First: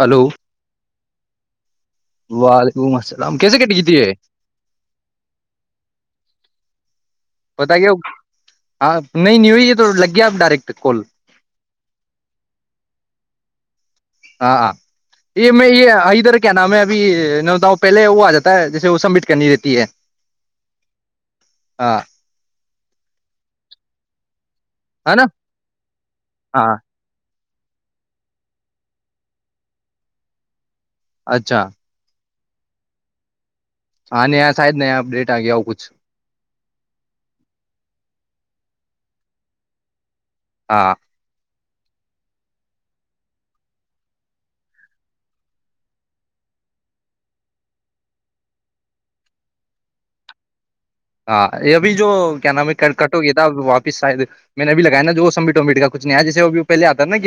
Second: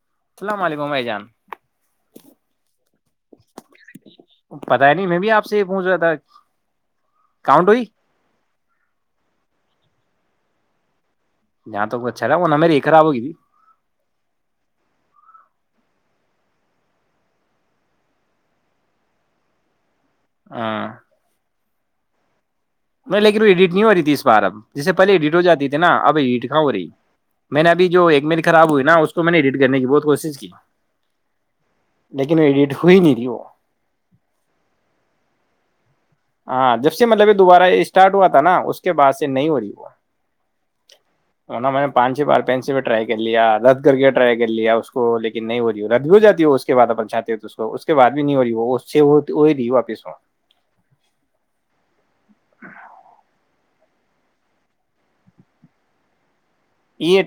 hello اللام علیکم بجان وعلیکم السلام کیسے کٹ گئی تھی یہ پتا ہے نہیں میں بھی آپ سے یہ پہنچھ رہا تھا کاؤنٹ پتا ہوئی کیا ہاں نہیں نہیںی ہوئی تو لگ گیا ڈائریکٹ کال جہاں تو کو اچھا رہا وہ نہ مریی خراب ہوگی تھی ہاں ہاں یہ میں یہ ادھر کیا نام میں ابھی نوتاؤں پہلے وہ آ جاتا ہے جیسے وہ سبمٹ کرنی رہتی ہے ہ [unintelligible] ہاں میں لیک کے وہ ایڈیٹ نہیں ہو رہی تھی اس بار اب جیس سے ہے پہلے نا ڈٹ ہو جاتی تھی نا اب ہیٹ کا ہو ہاں رہی میں نے اب جو ایک منٹ خراب ہوئی نا اس کو میں نے ایڈٹ کرنے کی بہت کوشش کی اچھا لیکن ایڈٹ ہو ہی نہیں رہی وہ ہاں نہیں سید نہیں ڈیٹ آ گیا کچھ ہاں جب سے مطلب یہ دوبارہ یہ اسٹارٹ ہوا تھا نا اس کے بعد سے نہیں ہو رہی ہوا ہاں نا میں نے پانچ چھ بار پین سے ٹرائی کر لیا رد کر کے ٹرائی کر لیا اس کو لیکن نہیں ہو رہی رد بھی ہو جاتی ہے اس کے بعد اپ چاہتے ہو تو اس کے بع بھی نہیں ہو رہی ہو رہی واپس وہ ہاں یہب جو کیا نام ہے ک کٹ ہو گیا تھا واپس شاید میں نےبھی لگیا نا جو وہ سٹ ابٹ کا کچھ نہیں آیا جیسے وہ یہ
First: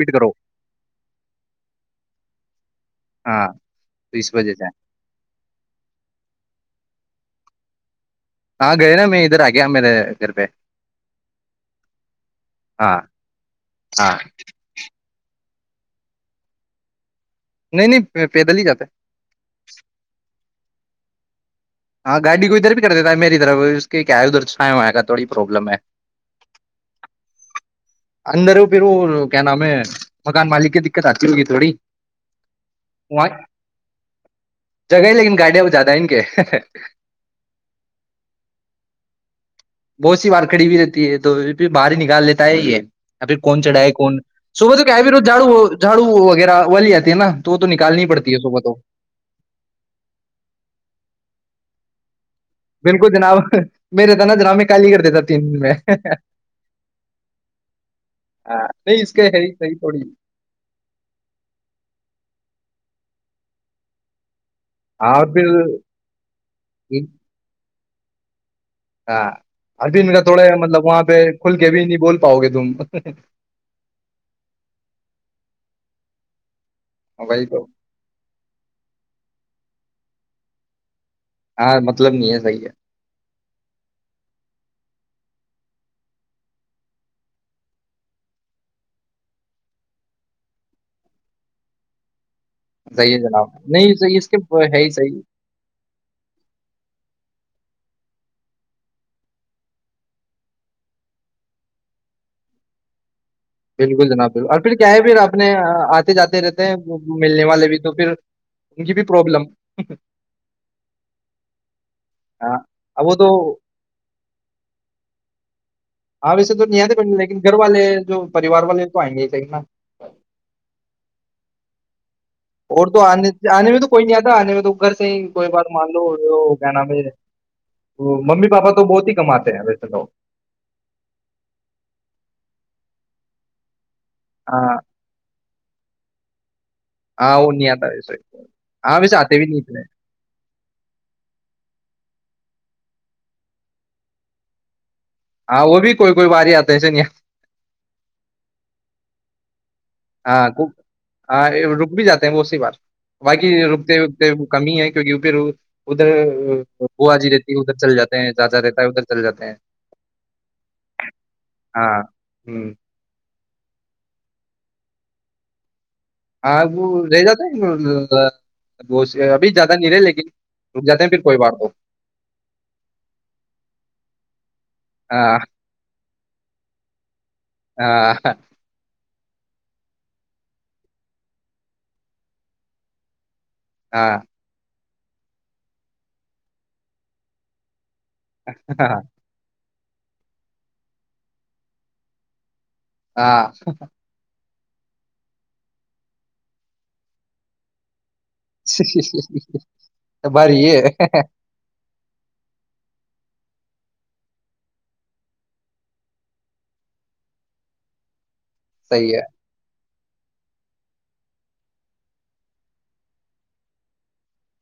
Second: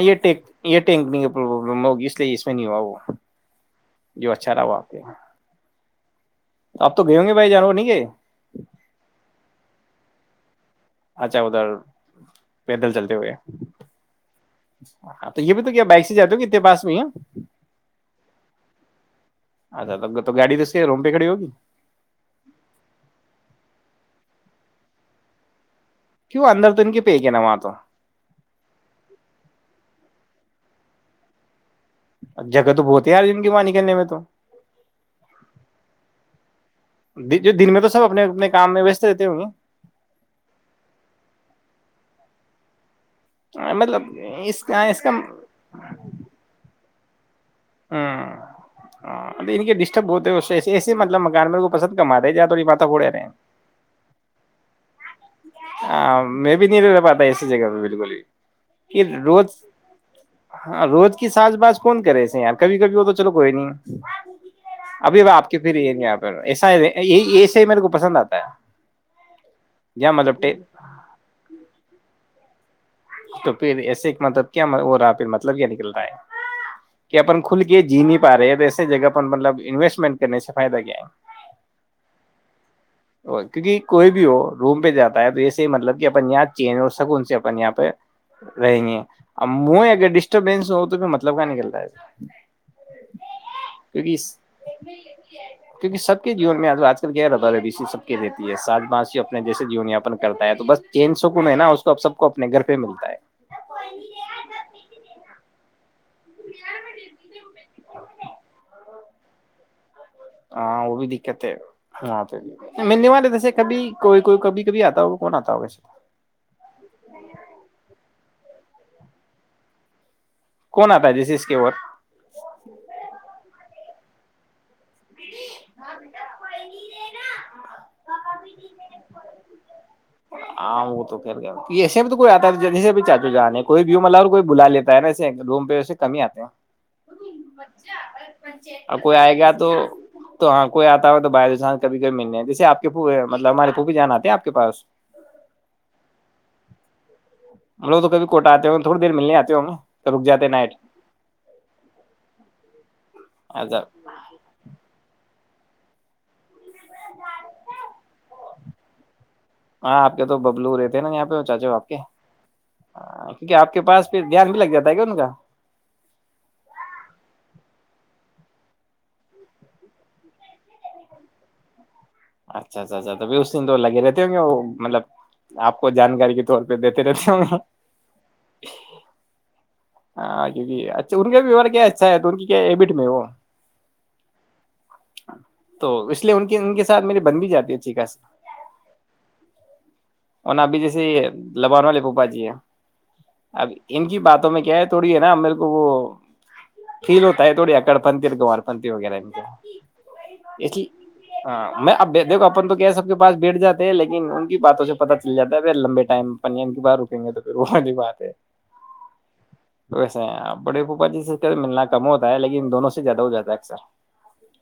یہ یہ رکنی ہوگی اس لیے اس میں نہیں ہوا وہ ہاں تو جو اس وجہ اچھا رہا سے وہ آپ کے آپ تو گئے ہوں گے پ جانو نہیں گ ہاں گئے نا میں ادھر آ گیا میرے گھر پہ اچھا ادھر پیدل ہاں چلتے ہوئے ہاں تو یہ بھی تو کیا بائک سے جا ہو کہ اتنے پس میں ہی نہیں نہیں پیدل ہی جا تے چ روم پے کڑی ہو گی [unintelligible] ہاں گاڑی کو ادھر بھی کر دیتا میری طرف کیا ادھر چھائے ہواں کا تھوڑی پروابلم ہے کیوں اندر تو ان کے پی کے ہے نا وہاں تو اندر ہو پھر وہ کیا نام ہے مکان مالک کی دقت آتی ہوگی تھوڑی جگہ تو بہت ہیں وہاں اارجن کی وانی کرنے میں تو جگہ ہی لیکن گاڑیاں وہ زیادہ ہے ان کے دن میں تو سب اپنے اپنے کام میں وس رہتے ہوں گے بہت سی بار کھڑی ہو رہتی ہے توھر باہر نکال لیتا ہے یہ ہے اھر کون گے چڑھا ہے مطلب کون اس کا صب کیا اس ہے کا پھر جاڑو جھاو وغیرہ ویا نا [unintelligible] پڑتی ہے صبح تو ہ ڈسٹرب بت سی م مکان میں کو پسند کماے جات بالکل جناب میرے تھا نا جناب میں کالیگرڑھ دیتا تھا ہ میں بھی نہیں رہ رہ پاتا ایسی جگہ پہ بالکل بھی نہیں کہ اس کے روز ہے ہی صحیح تھوڑی ہاں روز کی ساز باز کون کرےسے کبھی کبھی وہ تو چلو کوئی نہیں ابھی آپ کی پھر یہ نہیں پ ایسا ایسا ہی مے کو پسند آتا ہے ہاں ابھی میرا تھوڑا مطلب وہاں پہ کھل کے بھیھی نہیں بول پاؤ گے تم تو پھر ایسے ایک مطلب کیا ہو رہا پھر مطلب کیا نکل رہا ب کہ اپن موبائل کھل کو کے جی نہیں پا رہے ا ایسے جگہ پر مطلب انویسٹمنٹ کرنے سے فائدہ کیا ہے ہاں مطلب نہیں ہے صحیح کیونکہ کوئی بھی ہو روم پہ جاتا تو ایے ہی مطلب کہ اپنے یہاں چینج ہو سک ان سے اپ یہاں پہ رہیں گے اب مے اگر ڈسٹربینس ہو تو پھر مطلب کہ نکلتا ہے صیح ہے جناب نہیں کیونکہ اس کے ہے ہی صحیح ربب سی سب کی رہتی ہے سات ب اپنے جیس جیون یاپن کرتا ہے تو بس چین سک میں ہے نا اس کو سب کو اپنے گھر کے ملتا ہے [inaudible] بالکل جناب بالکل اور پھر کیا ہے پھر اپنے آ، آتے جاتے رہتے ہیں ملنے والے بھی تو پھر کی بھی پروابلم ہاں وہ بھی دقت ہے ہاں اب منے وہ والے تو جیسے کبھی کوئی کوئی کبھی کبھی آتا ہو کون آتا ہو ویسے ہاں ویسے تو نہیں آتے بڑ لیکن گھر والے ہیں جو پریوار والے تو آئیں گے ہی کہ نا کون آتا ہے جس اس کی اور اور تو آنے آنے بھی تو کوئییا تو آنے اگر صحی کوئی بار مان لو کیا نام ہے ممی پاپا تو بہت ہی کماتے ہیں ویسے لوگ ہاں وہ تو جانے کوئی ما اور کوئی بلا لیتا ہے نا ایس روم پہ ویسے کمی ہی آتے ہیں ہاں وہ نہیں آتا وس ہاں اور ویس کوئی آتے آئے بھی گا نہیںت تو تو ہاں کوئی آتا ہو تو باہران کبھی کبھی ملنے ہے جیسے آ کے مطلب ہمارے پوبی جان آتے ہیں آپ پاس ہاں وہ بھی کوئی کوئی باری آتا ایسے نہیں ہم لوگ تو کبھی کوٹا آتے ہوں گے، تھوڑی ملنے آتے ہوں گے تو رک جاتے ہاں نائٹ ہاں رک بھی جاتے ہیں وہی بار باقی اچھا رکتے رکتے کمی ہی ہے کیہ پھر ادھر گوا جی رہتی ہے ادھر چل جاتے ہیں ججا رہتا ہے ادھر چل جاتا ہاں آپ کے تو ببلو رہے تھے نا یہاں پہ چاچا آپ ہاں ہوں کے آپ کے پاس پھر دھیان بھی لگ جاتا ہے کیا ان کا ہاں وہ رہ جاتا ہے ابھی زیادہ نہیں رہے لیکن رک جاتے پھر کوئی بار تو اچھا اچھا اچھا توب اس دن تو لگے رہتے ہوں گے وہ مطلب ہاں آپ کو جانکاری کے طور پہ دیتے رہتے ہوں گے ہاں ہاں کیکہ اچھا ان کا بھی بیوہار کیا اچھا ہے تو ان کی کیا ہیبٹ میں وہ ہاں تو اس لیے ان کی ان کے ساتھ میری بن بھی جاتی ہے اچھی کاا سے ہاں اورن ابھی جیسے یہ لبان والے پوپا جی ہے ہاں اب ایم کی بات کیا ہے تھوڑی ہے نا میرے کو وہ فیل ہوتا ہے تھوڑی اکڑ نتار پنت وغیرہے بار یہ اب دیکھو اپن تو کیا سب کے پاس بیٹھ جاتا لیکن ان کی باتوں سے پتا چل جا ہے پھر لمبے ٹائم پنیا کی بات رکیں گے تو پھر وہی بات ہے صحیح ہے ویسے بڑے پھپا جیس سے ملنا کم ہوتا ہے لیکن دونوں سے زیادہ ہو جاتا ہے اکثر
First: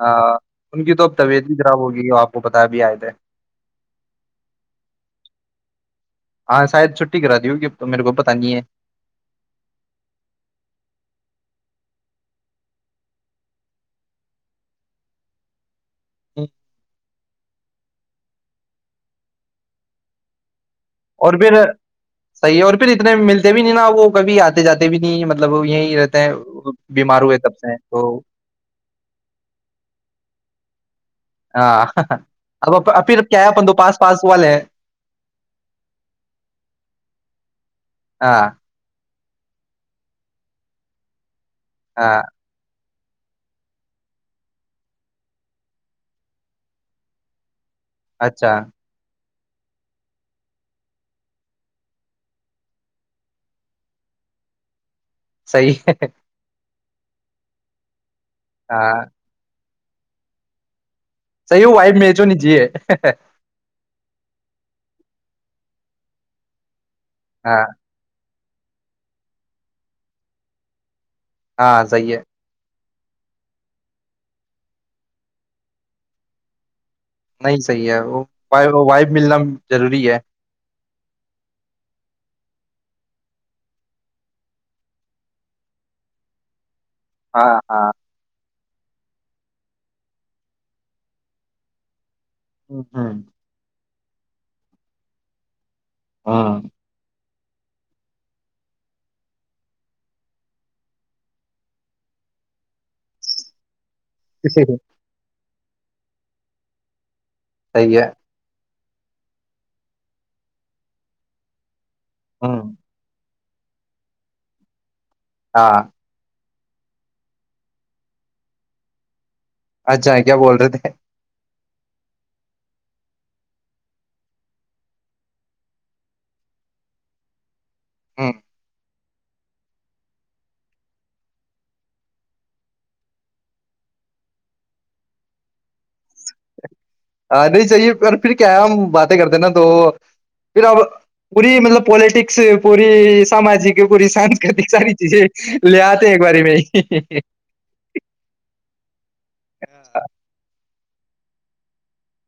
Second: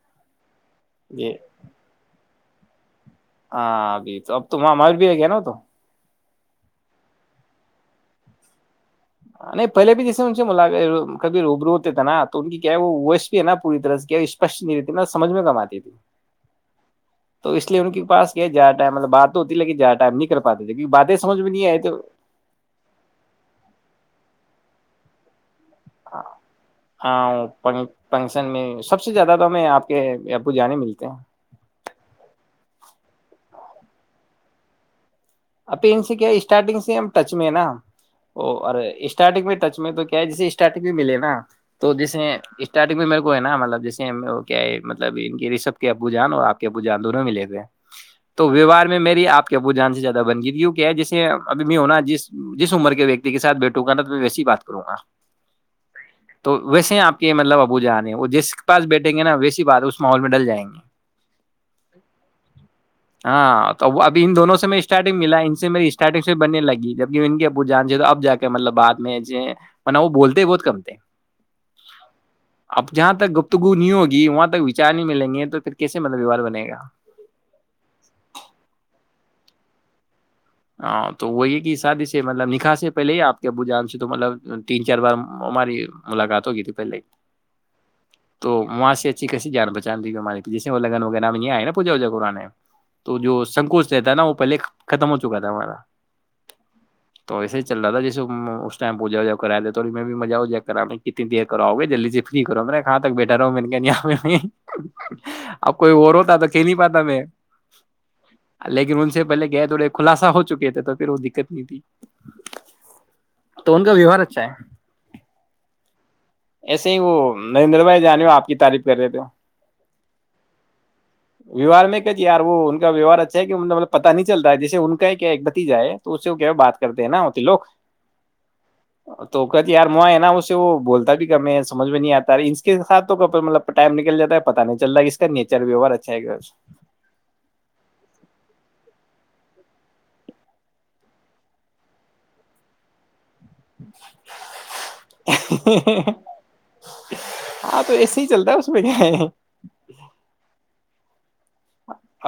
ہاں ان کی تو اب یہ طبیعت بھی خراب ہوگی آپ کو بتا بھی آئے تھے ہاں ابھی تو اب تو وہاں مر بھی ہے گیا نا تو ہاں شاید چھٹی کرا دی ہوگی تو میرے کو پت نہیں ہے نہیں پہلے بھی جیسے ان سے ملاق کب روب رو ہوتے تھے نا تو ان کی کیا وہ وش بھی ہے نا پوری طرح سے کیا اسپش نہیں رہتی ن سمجھ میں کم آتی تھی ا [unintelligible] تو اس لیے ان کے پس کیا جا ٹائم مطل بات ہوتی لیکن جا ٹائم نہیں کر پاتا اور پھر صحیح ہے اور پھر اتنے ملتے بھی نہیں نا وہ کبھی آتے جاتے بھی نہیں مطلب وہ یہیں رہتے ہیں بیمار ہوئے تب سے تو ہاںنکن میں سب سے زیادہ تو ہمیں آپ کےپ جانے ملتے ہیں ہاںب پھر کیاپند پاس پاس والے ہیں اب ان سے کیا اسٹارٹنگ سے ہم ٹچ میں ہے نا ہاں وہ اور اسٹارٹنگ میں ٹ میں تو کیا ہے جسے اسٹارٹنگ بھی ملے نا تو ہاں جیسے اسٹارٹنگ میں میرے کو ہے نا مطلبیسے کیا ہے مطلب رسب کے ابو جان اور آپ کے ابوانونوں م لے ہوئے ہیں تو اچھا ویوار میں میری آپ کہ وہ ج ج بن گی کیا جسے اب میں ہو نا جس جس عمر کے ویکتی کے سھ بیٹھوں گا ن تو میں ویس ہی بات کروں گا صیح ہے تو ویسے آپ کے مطلب ابو جانے ہیں جس کے پس ہاں بیٹھیں گے نا ویسی بات اس اسمال مڈل جائیں گے سحی ہو بھائی میں تووں نجیے ہاں تو ابھی ان دونوں سے میں اس اسٹارٹنگ ملا ان سےیری اسٹارٹگ سے بنے لگی جب ان کی ہاں ابو جان سے تو اب جا کے مطلب بعد میں م وہ بولتے بہت کمتے ہاں صی ہے اب جہاں تک گپتگو نہیں ہوگی وہاں تک وچار نہیں ملیں گے تو پھر کیسے مطلب ویوہار بنے گا نہیں صحیح ہے وہ وائف ملنا ضروری ہے ہاں تو وہ یہ کہ شادی سے مطلب نکھاح سے پہلے ہی آپ کے ابو جان سے تو مطلب تین چار بار ہماری ملاقات ہوگی تھی پہلے ہی ہاں ہاں تو وہاں سے اچھی کییسی جان پہچتی تی ہم جیے وہ لگ ویرہ یہ آئے ناوجا وجا کران ہے ہوں ہوں تو جو سنکوچ تا ہے ن وہ پہے ختم ہوتا چکا تھا ہمارا ہاں تو ایسے ہی چل رہا تھا جسے اس ٹم پوجا وجا کراے تھڑ میں بھی مزہا جا کرا کنی دیراؤے جلدی سے فری کرو م میںیرااں تک بیٹا ہوں میں نےاں [inaudible] اب کوئی اور ہوتا تو کہل نہیں پاتا میں سی ہے [inaudible] لیکن ان سے پہل گئے تھڑےن خلاصہ ہو چکے تھے تو پھر وہ دقت نہیں تھی ہاں تو ان کا ویوہار اچھا ہے ہاں ایسے ہی وہ نریندر بھائی جانے ہو آپ کی تعریف کر رہے تھے ہو اچھا کیا بول رہے تھے ویوہار میں کیا یار وہ ان کا ویوہار اچھا ہے کہ مطلب پتا نہیں چلتا ہے جیسے ان کا ہی کیا ایک بتیجا ہے تو اس سے کیا بات کرتے ہیں ناتی لگ ہاں توکت یار م و سے وہ بولتا بھی سمج میں نہیں آتا اس کے ساتھ تو مطلب ٹائم نکل جاتا ہے پتا نہیں چلتا کہ اس کا نیچر ووار اچھا ہے آ نہیں چاہیے پر پھر کیا ہے ہم باتیں کرتے نا تو پھر اب پوری مطلب پالٹکس پوری سمجک پوری سانکتی ساری چیزیں لے ہے آتے ایک باری میں ہاں تو ایسے ہی چلتا ہے اس میں کیا ہے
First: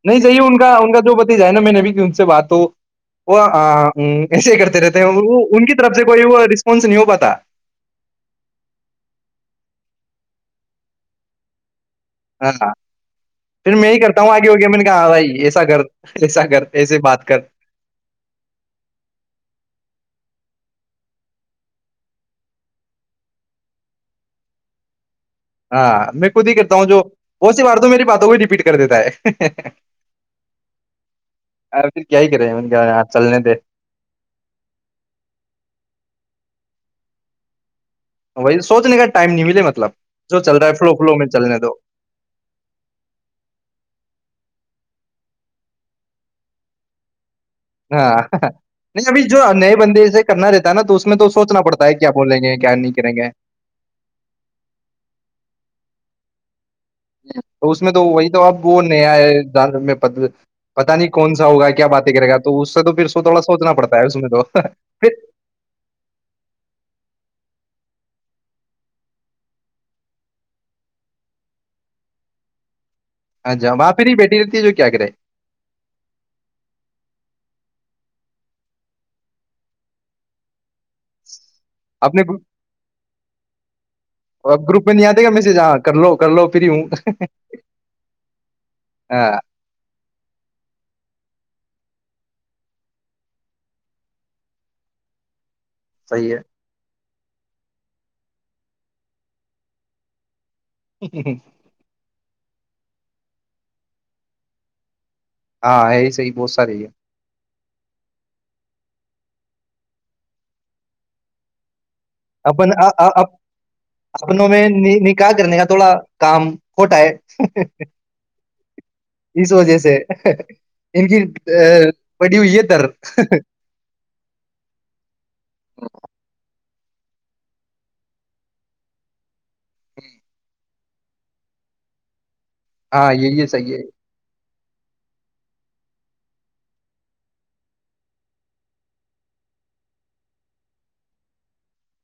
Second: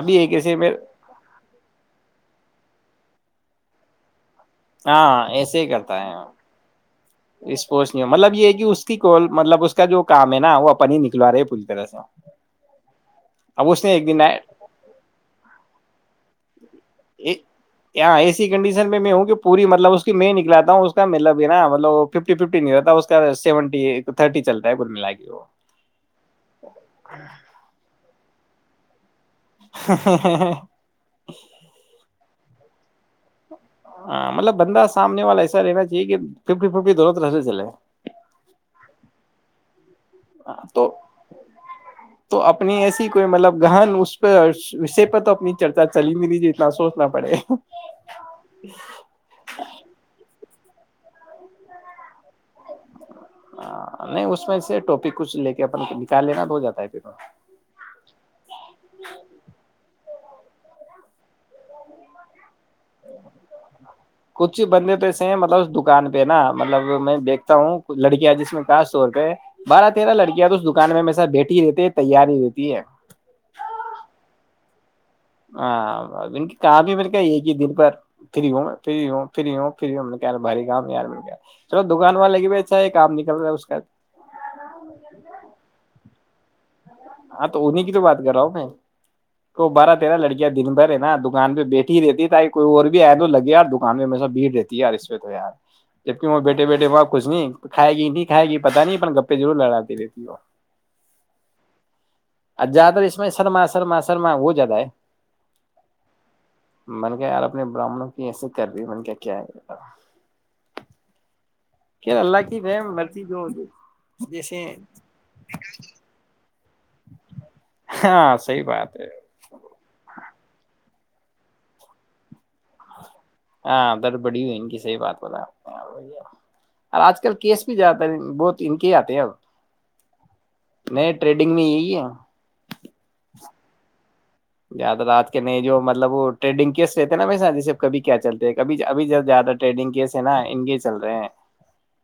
ابھی نہیں ایک صاہیے ایسے ان میں کا ان کا جو پتی جائے نا میں نے بھیھی کہ ان سے بات ہو وہ آ ہ تو ایسے ہی کرتے رہتے ہیں ہاں وہ ان کی طرف سے کوئی وہ رسپانس نہیں ہو پاتا اسپوس نہیں مطلب یہ کہ اس کی کو مطلب اس کا جو کام نا وہ اپپ نہیں نکلو رہے پورلی طر سےوں ہاں پھر میں ہی دن کرتا ہوں آگے ہوگیا میں نے کہا بھائی ایسا کر ایسا کر ایسے بات کر یہاں ایسی کنڈیشن میں میں ہوں کہ پوری مطلب اس کی میں نکلاتا ہوں اس کا مطلب بھی نا مطلب ففٹی ففٹی نہیں ہوتا ہے اس کا سیونٹی تھرٹی چلتا ہے گ ملا کے ہاں وہی ریپیٹ کر دیتا ہے کے وہ ار پھر کیا ہی کرے ہیں [inaudible] ہاں مطلب بندہ سامنے والا ایسا رہنا چاہ [inaudible] ففٹی ففٹی دورتے چلے وہی سوچنے کا ٹائم نہیں ملے مطلب جو چل رہا ہے تو فلو فلو میں چلنے دو تو اپنی ایسی کوئی مطلب گہن اس پہ اسے پ تو اپنی چرچا چل ہی بھی نہیںیے اتنا سوچنا پڑے ہاں نہیں ابھی جو نئے بندے سے کرنا رہتا [inaudible] نا تو اس میں تو سوچنا پڑتا ہے کیا بولیں گے کیا نہیں کریں گے نہیں اس میں سے ٹوپی کچھ لے کے اپن نکال لینا جاتا ہے پھر تو اس میں تو وہی تو اب وہ نیائے جان میں پد پتا نہیں کون سا ہوگا کیا باتیں کرے گا تو اس سے تو پھر سو تھوڑا سوچنا پڑتا ہے اس میں تو کچھ ہی بندے تو پھر ایسے ہیں مطلب اس دکان پہ نا مطلب میں دیکھ تا ہوں لڑکیاں جس میں خاص طور پہ بارہ تیرہ لڑکیاں تو اس دکان میں میں س بیٹھی ہی رہتی ہے تیار ہی رہتی ہے اچھا وہاں پھر ہی بیٹھی رہتی ہے جو کیا کر رہے ہاں کافی مل کے ایک ہی دل پر فری ہوں ہوںری ہوںھر بری کا یار چلو دکان اپنے گپ والے کی بھی اچھا ہے کام نکل رہا ہے اس کا اورپ گروپ میںہ نہیں آتے گا م سے جاں کر لو کو پری ہاں تو انہیں کی تو بات کر رہا ہوں میں ہاں تو بارہ نا لڑکیا دن بھر ہے نا دکان پہ بیٹھی ہی رہتی ت یہ کوئی اور بھی آئے تو لگے یار دکان پہ ہمیشہ بھیڑ رہتی ہے یار اس پہ تو یار جب صحیح کیوں بیٹھے بیٹھے باپ کچھ نہیں کھائے گی نہیں کھائے گی پتہ نہیں گپے ضرور لڑاتی رہتی وہ [unintelligible] زیاد تر اس میں سرما سرما سرما وہ زیادہ ہے ہاں یہی صحی بہت ساریے ہے من کیا یار اپنے براہمنوں کی ایسے کر رہی من کیا کیا ہے گا اپن جو اپنوں میں جیسے نکاح کرنے کا تھوڑا کام کھوٹا ہے ہاں صحیح بات ہے اس وجہ سے ان کی پڑی ہوئی یہ تر ہاں درد بڑی ہوئی ان کی صحی بات بتا وہی ہے اور آج کل کیس بھی جاتا ہے بہت ان کے آتے ہیں اب ہوں نہیں ٹریڈنگ میں یہی ہے ہاں یہی صحیح ہے زیادہ راتج کے نہیں جو مطلب وہ ٹریڈنگ کیس رہتے ہیں نا ویسا جیسے کبھی کیا چلتے ہیں کبھی ابھی جب زیادہ ٹریڈنگ کیس ہے نا انے چل رہے ہیں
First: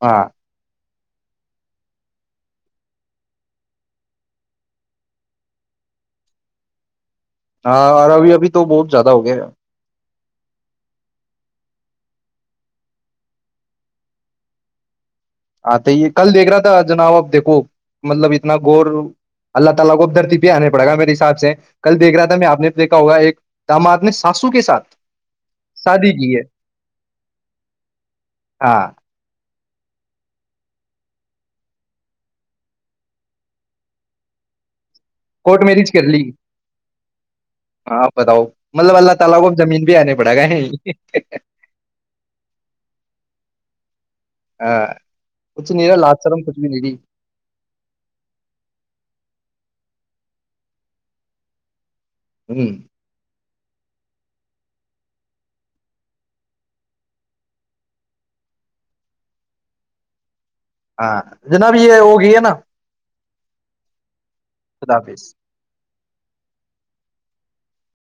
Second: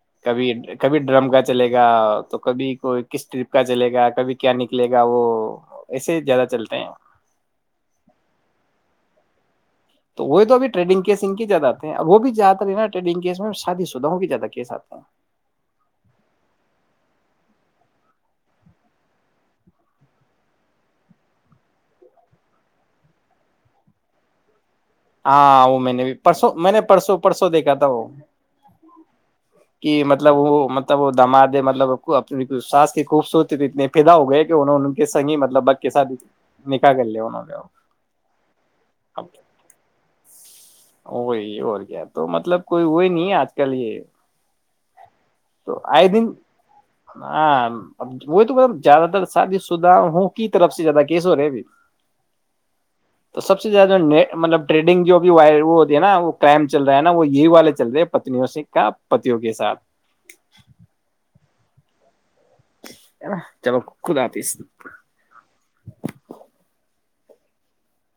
ہاں کبھی کبھی ڈرم کا چلے گا تو کبھی کوئی کس ٹرپ کا چلے گا کبھی کیا نکلے گا وہ ایسے زیادہ چلتے ہیں [inaudible] ہاں اور ابھی ابھی تو بہت زیادہ ہو گیا تو وہ تو اھی ٹریڈنگ کیس ان کے زیادہ آتے ہیں وہ بھی زیادہر ہے نا ٹریڈنگ کیس میں شادی سداں کے زیادہ کیس آتے ہیں آتے ہی کال دیکھ رہا تھا جنب ہاں وہ میں نے بھی پرسوں میں نے پرسوں پرسوں دیکھا تھا وہ ہاں کہ مطلب وہ مطلب وہ مطلب وہ داماد ہے مطلب وہ اپنی ساس کی خوبصورتی پہ اتنے فدا ہوگئے کہ انہوں کے سنگ ہی کورٹ مطلب بگ کے میرج ساتھ کرلی نکاح کر لیا انہوں نے مطلب اللہ تعالی کو اب زمین پہ آنا وہی اور کیا تو مطلب کوئی وہی نہیں آج کل یہ ہاں کچھ تو نہیں رہا آئے لات دن شرم کچھ بھی نہیں ہاں وہی تو زیادہ تر شادی شدہ ہوں کی طرف سے زیادہ کیس ہو رہے ابھی ہمم تو سب سے زیادہ نے مطلب ٹریڈنگ جو ابھی وائرل وہ ہوتی ہے نا وہ کرائم چل رہا ہے نا وہ یہی والے چل رہے ہیں پنیوں سے کا پتیوں کے ساتھ ہاں جناب یہ ہوگئی ہے نا ہے نا چلو خدا حافظ خدافظ